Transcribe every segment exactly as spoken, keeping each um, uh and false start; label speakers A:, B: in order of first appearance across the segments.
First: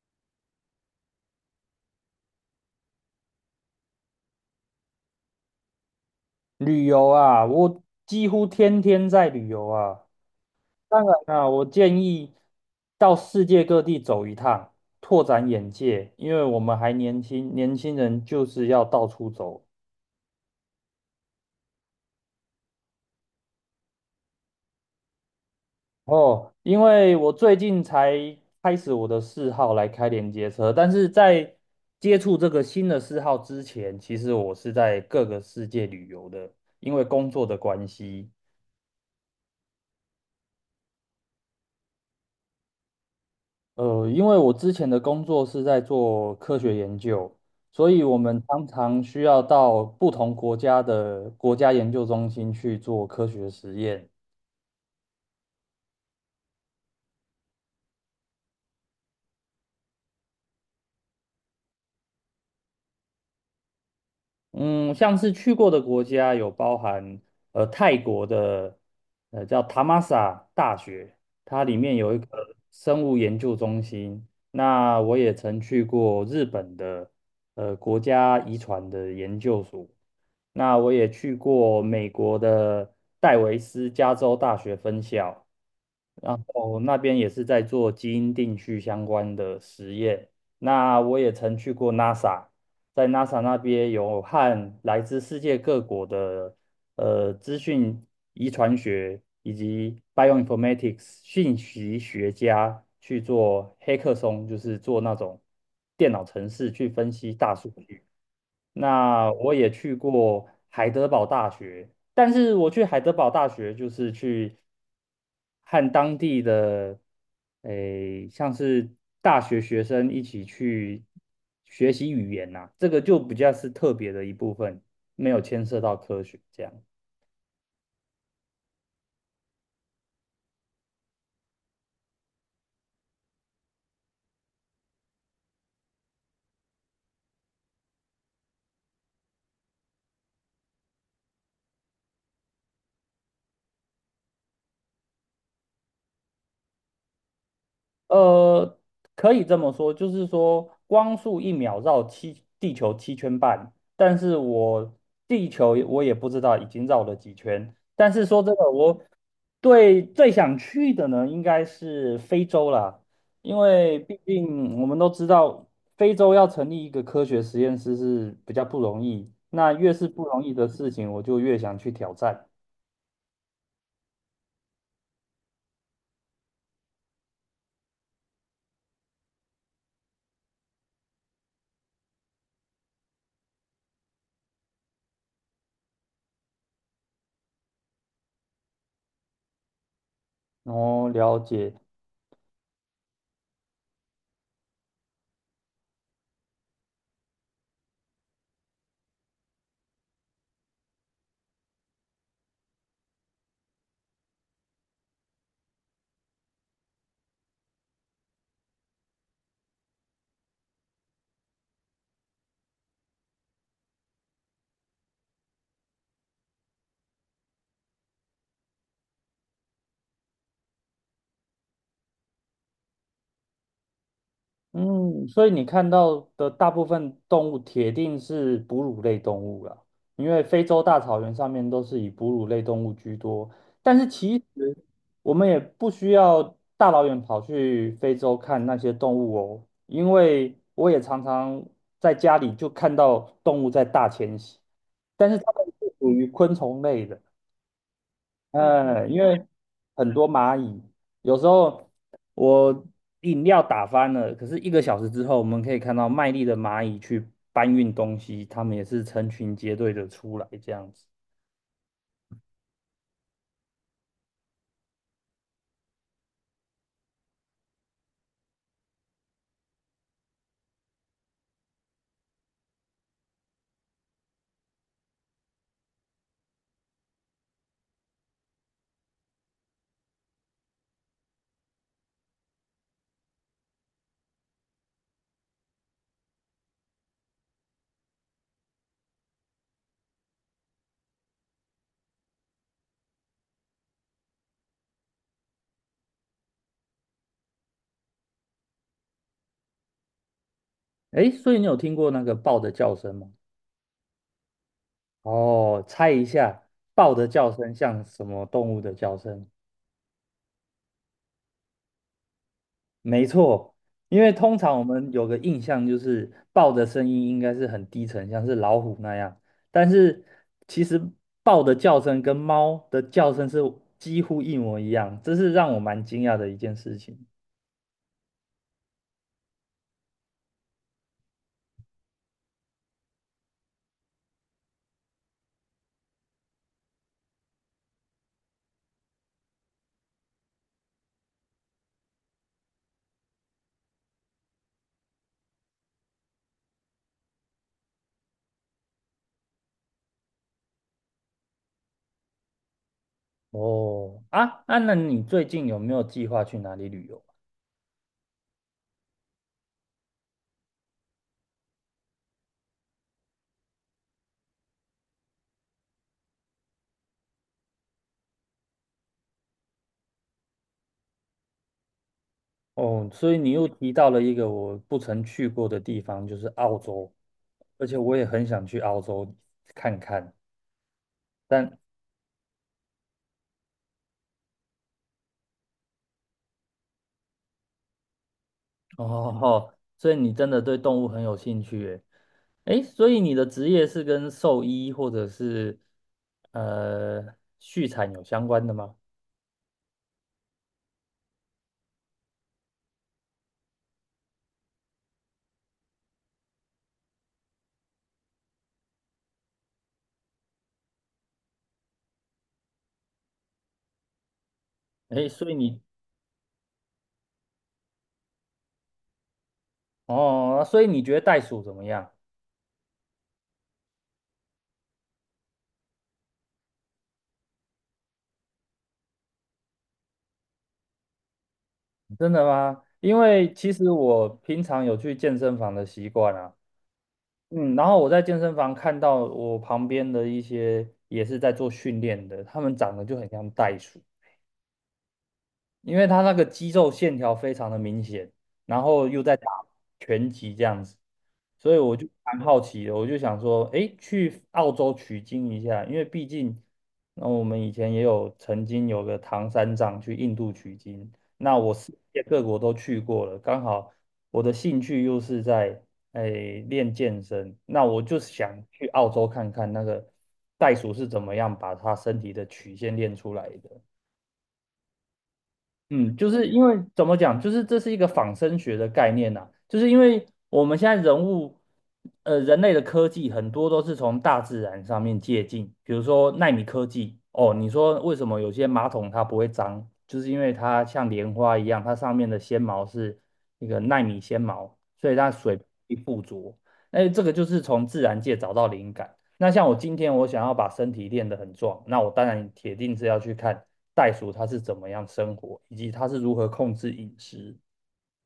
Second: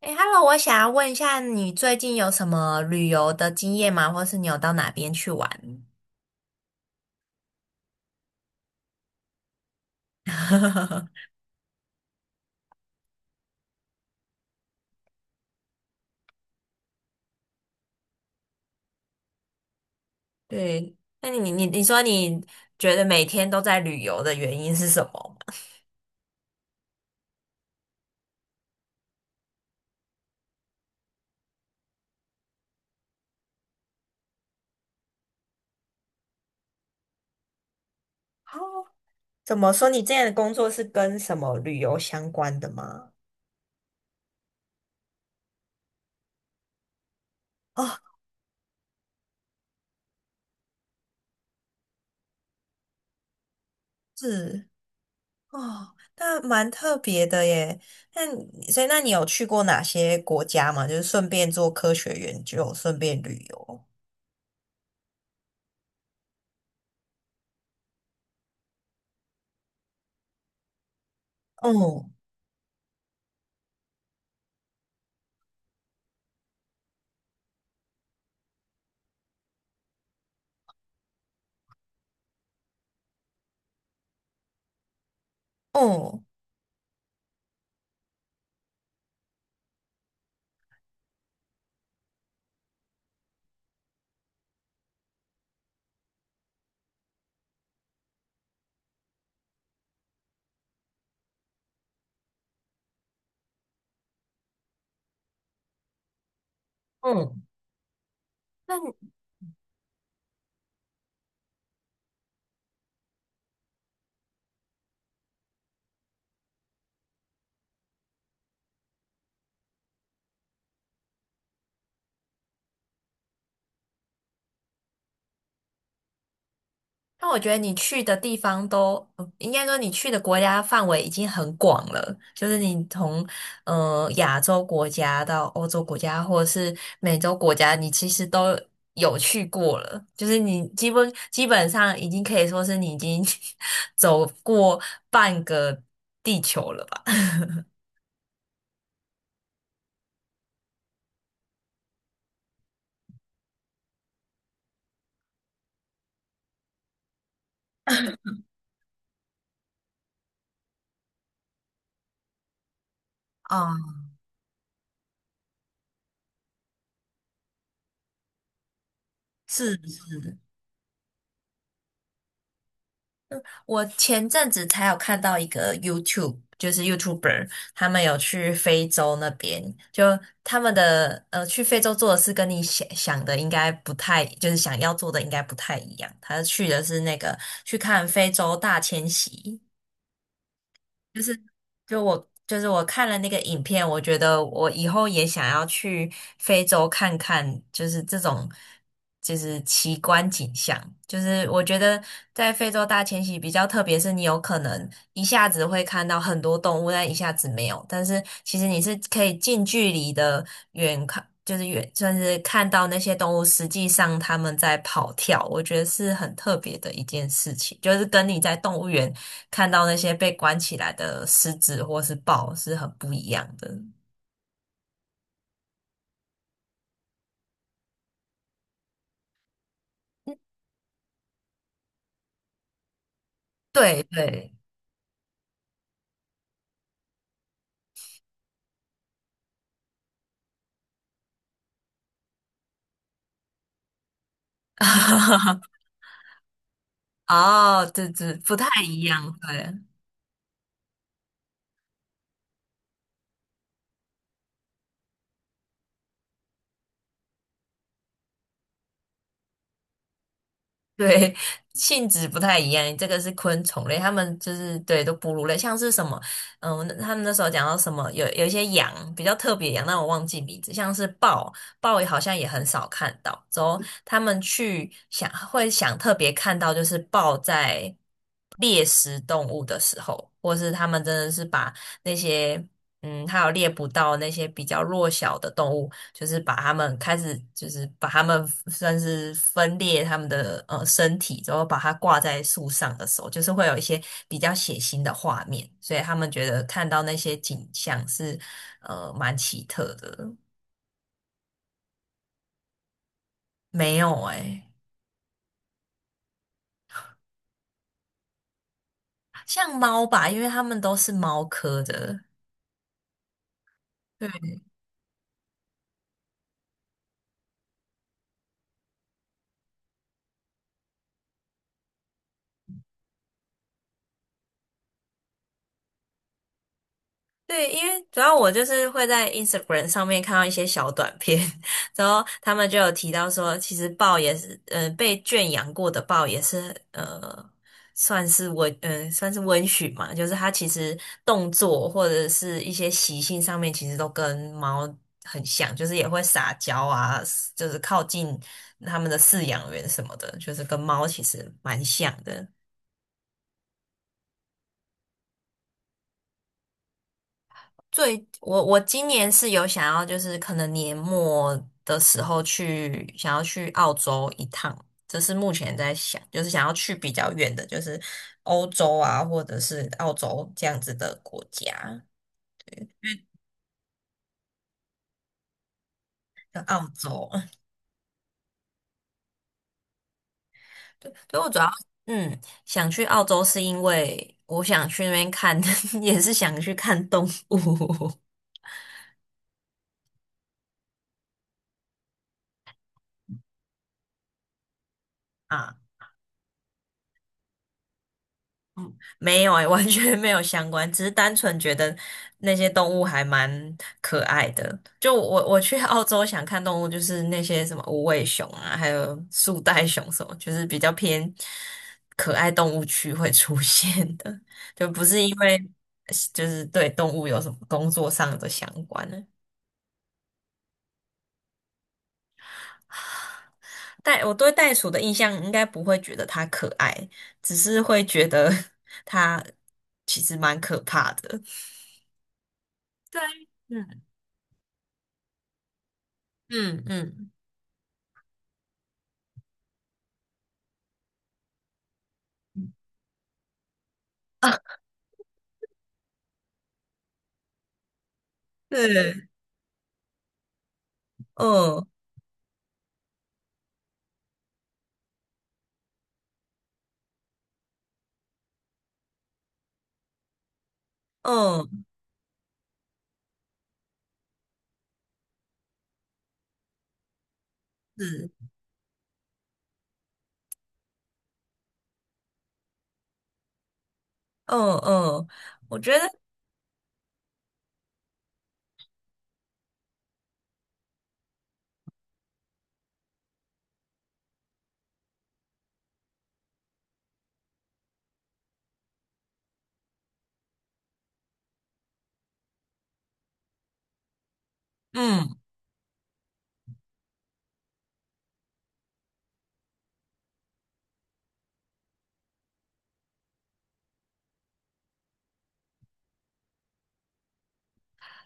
A: 哎 h e l l o 我想要问一下，你最近有什么旅游的经验吗？或是你有到哪边去玩？
B: 旅游啊，我几乎天天在旅游啊。当然 啊，我建议到世界各地走一趟，拓展眼界，因为我们还年轻，年轻人就是要到处走。
A: 对，那你你你说你觉得每天都在旅游的原因是什么吗？
B: 哦，因为我最近才开始我的嗜好来开连接车，但是在接触这个新的嗜好之前，其实我是在各个世界旅游的，因为工作的关系。
A: 哦，怎么说？你这样的工作是跟什么旅游相关的吗？
B: 呃，因为我之前的工作是在做科学研究，所
A: 哦，
B: 以我们常常需要到不同国家的国家研究中心去做科学实验。
A: 是哦，那蛮特别的耶。那你所以那你有去过哪些国家吗？就是顺便做科学研究，顺便旅游。
B: 嗯，像是去过的国家有包含呃泰国的呃叫塔玛萨大学，它里面
A: 嗯
B: 有一个生物研究中心。那我也曾去过日本的呃国家遗传的研究所，那我也去过美国的戴维斯加州大学分校。
A: 嗯
B: 然后那边也是在做基因定序相关的实验。那我也曾去过 NASA，在 NASA 那边有和来自世界各国的呃资讯遗传学以及 bioinformatics 信息学家去做黑客松，就是做那种电脑程式去分析
A: 嗯，
B: 大数据。
A: 那。
B: 那我也去过海德堡大学，但是我去海德堡大学就是去和当地的诶，像是大学学生一起去学习语言呐、这个就比较是特别的一部分，没有牵涉到科学这样。
A: 那我觉得你去的地方都，呃应该说你去的国家范围已经很广了，就是你从呃亚洲国家到欧洲国家，或者是美洲国家，你其实都有去过了，就是你基本基本上已经可以说是你已经 走过半个地球了吧？
B: 呃，可以这么说，就是说光速一秒绕七地球七圈半，但是我地球我也不知道已经绕了几圈。但是说真的，我对最想去的呢，应该是非洲啦，因
A: 啊、
B: 为毕竟我们都知道，非洲要成立一个科学实验室是比较不容易。那越是
A: 是
B: 不容易的事情，我就越想去挑战，
A: 我前阵子才有看到一个 YouTube，就是 YouTuber，他们有去非洲那边，就他们的呃去非洲做的事跟你想想的应该不太，就是想要做的应该不太一样。他去的是那个去看非洲大迁徙，
B: 然
A: 就
B: 了
A: 是
B: 解。
A: 就我就是我看了那个影片，我觉得我以后也想要去非洲看看，就是这种就是奇观景象。就是我觉得在非洲大迁徙比较特别，是你有可能一下子会看到很多动物，但一下子没有。但是其实你是可以近距离的远看。就是远，就是看到那些动物实际上它们在跑跳，我觉得是很特别的一件事情，就是跟你在动物园看到那些被关起来的狮子或是豹是很不一样的。
B: 嗯，所以你看到的大部分动物铁定是哺乳类动物了，因为非洲大草原上面都是以哺乳类动物居多。但
A: 对
B: 是其
A: 对，
B: 实我们也不需要大老远跑去非洲看那些动物哦，因为我也常常在家里就看到动物在大迁徙，但是它们 是属于昆虫类的。
A: 哦，对对，不太一
B: 呃，因
A: 样，
B: 为
A: 对。
B: 很多蚂蚁，有时候我饮料打翻了，可是一个小时之后，我们可以看到卖力的蚂蚁去搬运东西，它们也是成群结队的出来这样子。
A: 对，性质不太一样，这个是昆虫类，它们就是对都哺乳类，像是什么，嗯，他们那时候讲到什么，有有一些羊比较特别的羊，但我忘记名字，像是豹，豹也好像也很少看到。之后他们去想会想特别看到，就是豹在猎食动物的时候，或是他们真的是把那些嗯，还有猎捕到那些比较弱小的动物。就是把他们开始，就是把他们算是分裂他们的呃身体，然后把它挂在树上的时候，就是会有一些比较血腥的画面，所以他们觉得看到那些景象是呃蛮奇特的。
B: 诶，所以你有听过那个豹的叫声吗？
A: 没有诶、
B: 哦，猜一下，豹的叫声像什么动物的叫声？
A: 像猫吧，因为它们都是猫科的。
B: 没错，因为通常我们有个印象就是豹的声音应该是很低沉，像是老虎那样，但是其实豹的叫声跟猫的叫声是几乎一模一样，这是让我蛮惊讶的一件事情。
A: 对，因为主要我就是会在 Instagram 上面看到一些小短片，然后他们就有提到说，其实豹也是，嗯，被圈养过的豹也是，呃，算是温，嗯、算是温驯嘛，就是它其实动作或者是一些习性上面，其实都跟猫很像，就是也会撒娇啊，就是靠近他们的饲养员什么的，就是跟猫其实蛮像的。
B: 哦，啊，啊，那你最近有没有计划去哪里旅游？
A: 最我我今年是有想要，就是可能年末的时候去想要去澳洲一趟，这是目前在想，就是想要去比较远的，就是欧洲啊，或者是澳洲这样子的国家，
B: 哦，所以你又提到了一个我不曾去过的地方，就是
A: 像
B: 澳
A: 澳
B: 洲，
A: 洲。
B: 而且我也很想去澳洲看看，
A: 对，所以我主要
B: 但
A: 嗯想去澳洲是因为我想去那边看，也是想去看动物
B: 哦，所以你真的对动物很有兴趣耶。诶，所以你的职业是跟兽医或者
A: 啊。
B: 是呃畜产有相关的吗？
A: 没有哎、完全没有相关，只是单纯觉得那些动物还蛮可爱的。就我我去澳洲想看动物，就是那些什么无尾熊啊，还有树袋熊什么，就是比较偏可爱动物区会出现的，就不是
B: 诶，
A: 因
B: 所以
A: 为
B: 你
A: 就是对动物有什么工作上的相关呢。
B: 哦，所以你觉得袋鼠怎么样？
A: 袋我对袋鼠的印象应该不会觉得它可爱，只是会觉得 它其实蛮可怕的。
B: 真的吗？因
A: 对，
B: 为其实
A: 嗯
B: 我平常有去健身房的习惯啊，
A: 嗯嗯。
B: 嗯，然后我在健身房看到我旁边的一些也是在做训练的，他们长得就很像袋鼠，因为他那个肌肉线条非常的明显，然后又
A: 对，
B: 在打拳击这样子，所以
A: 嗯
B: 我就蛮好奇的，我就想说，诶，去澳洲取经一下，因为毕竟，那我们以前也有曾经有个唐三藏去印度取经，那我
A: 嗯，
B: 世界各国都去过了，刚好我的兴趣又是在诶练健身，那我
A: 是，
B: 就想去澳洲看看那个袋鼠是怎么样把它身体的曲线练出来的。
A: 嗯嗯，我觉得，
B: 嗯，就是因为怎么讲，就是这是一个仿生学的概念呐、就是因为我们现在人物，呃，人类的科技很多都是从大自然上面借鉴，比如说纳米科技，哦，你说为什么有些马桶它不会脏，就是因为它像莲花一样，它上面的纤毛是那个纳米纤毛，所以它
A: 嗯，
B: 水不易附着，哎，这个就是从自然界找到灵感。那像我今天我想要把身体练得很壮，那我当然铁定是要去看袋鼠它是怎么样生活，以及它是如何控制饮食。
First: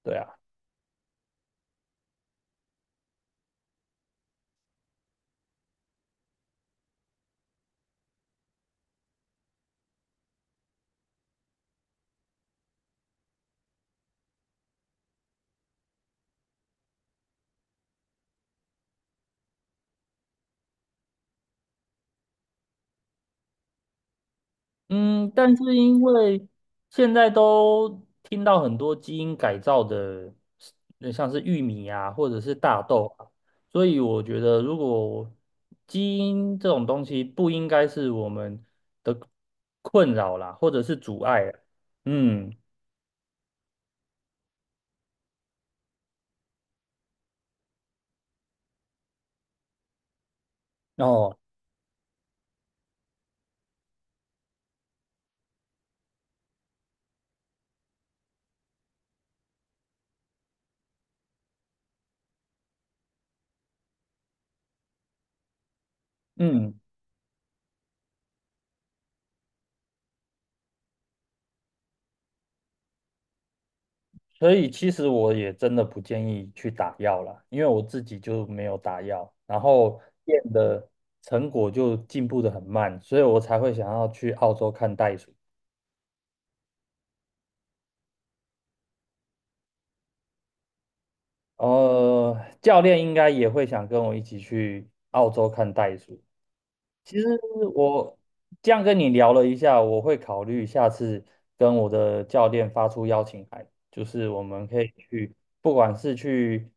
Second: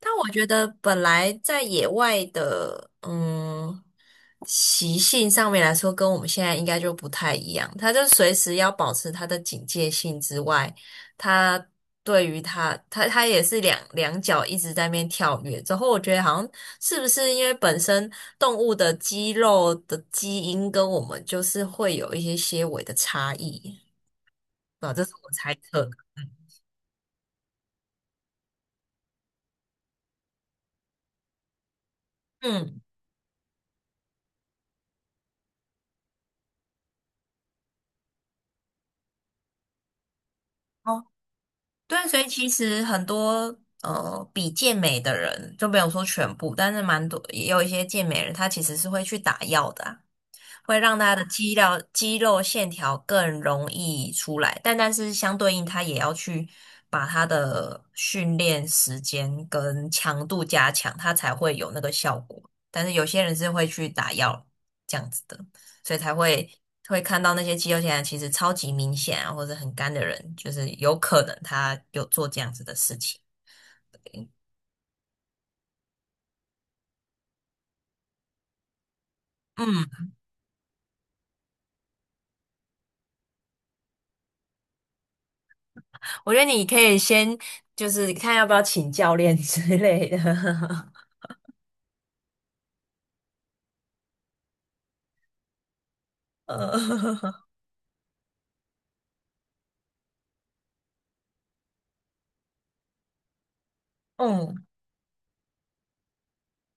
A: 但
B: 对啊，
A: 我觉得本来在野外的，嗯，习性上面来说，跟我们现在应该就不太一样。它就随时要保持它的警戒性之外，它对于它，它它也是两两脚一直在那边跳跃。之后我觉得好像是不是因为本身动物的肌肉的基因跟我们就是会有一些些微的差异。啊，这是我
B: 嗯，
A: 猜
B: 但是
A: 测的。
B: 因
A: 嗯
B: 为现在都听到很多基因改造的，呃像是玉米啊，或者是
A: 嗯，
B: 大豆啊，所以我觉得如果基因这种东西不应该是我们的困扰啦，或者是
A: 哦，
B: 阻碍啦
A: 对，所以其
B: 嗯，
A: 实很多呃比健美的人，就没有说全部，但是蛮多也有一些健美人，他其实是会去打药的啊会让他的
B: 哦，
A: 肌肉肌肉线条更容易出来，但但是相对应，他也要去把他的训练时间跟强度加强，他才会有那个效果。但是有些人是会去打药这样子的，所以才会
B: 嗯。
A: 会看到那些肌肉线条其实超级明显啊，或者很干的人，就是有可能他有做这样子的事情。
B: 所以其实我也真的不建议去打药了，因为我自己就没有打药，然
A: 嗯，
B: 后练的成果就进步的很慢，所以我才会想要去澳洲看袋鼠。
A: 我觉得你可以先就是看要不要请教练之类的。
B: 呃，教练应该也会想跟我一起去澳洲看袋鼠，
A: 呃，
B: 其实 我这样跟你聊了一下，我会考虑下次跟我的教练发出邀请函，就是我
A: 嗯，
B: 们可以去，不管是去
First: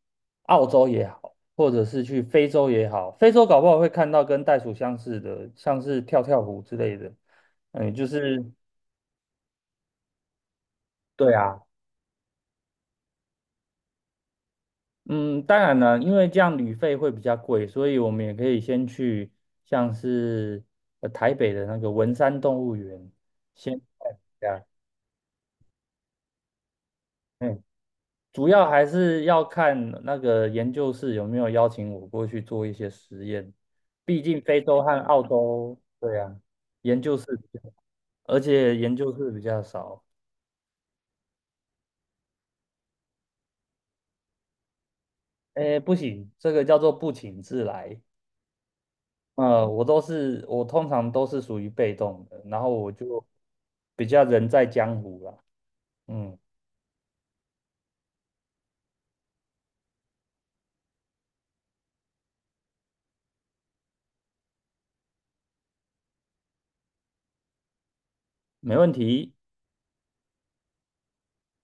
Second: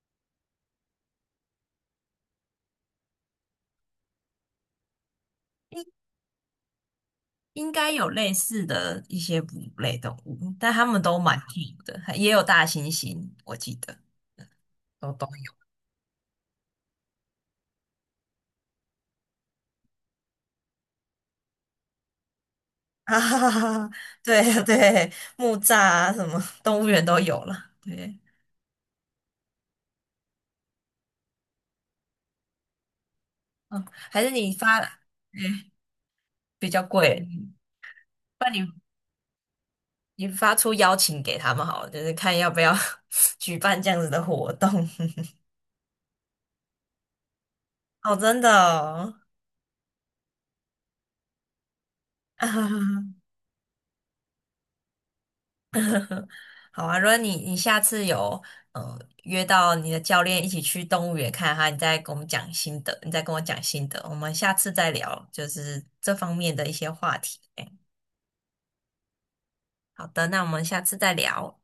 B: 澳洲也好，或者是去非洲也好，非洲搞不好会看到跟袋鼠相似的，像
A: 应
B: 是跳跳虎之类的。
A: 应该
B: 嗯，就
A: 有类
B: 是
A: 似的一些哺乳类动物，但它们都
B: 对
A: 蛮
B: 啊，
A: 近的，也有大猩猩，我记得都都
B: 嗯，当
A: 有。
B: 然了，因为这样旅费会比较贵，所以我们也可以先去像是呃台北的那个文山动物 园
A: 啊哈哈哈
B: 先
A: 哈
B: 看一
A: 对
B: 下。
A: 对，木栅啊，什么动物园都有
B: 嗯
A: 了。对，
B: 主要还是要看那个研究室有没有邀请我过去做一些实验，
A: 嗯，还
B: 毕
A: 是
B: 竟
A: 你
B: 非
A: 发，
B: 洲和澳
A: 嗯，
B: 洲，对呀，
A: 比较
B: 研究
A: 贵，
B: 室比较，而
A: 那你
B: 且研究室比较少。
A: 你发出邀请给他们好了，就是看要不要 举办这样子的活动。
B: 哎，不行，这个叫做不请自来。
A: 哦，真的哦。
B: 呃，我都是，我通常都是属于被动的，然后我 就比较人在江湖啦。嗯，
A: 好啊，如果你你下次有呃约到你的教练一起去动物园看哈，你再跟我们讲心得，你再跟我讲心得，我们下次再聊，就是这方面的一些话题。哎
B: 没问题。
A: 好的，那我们下次再聊。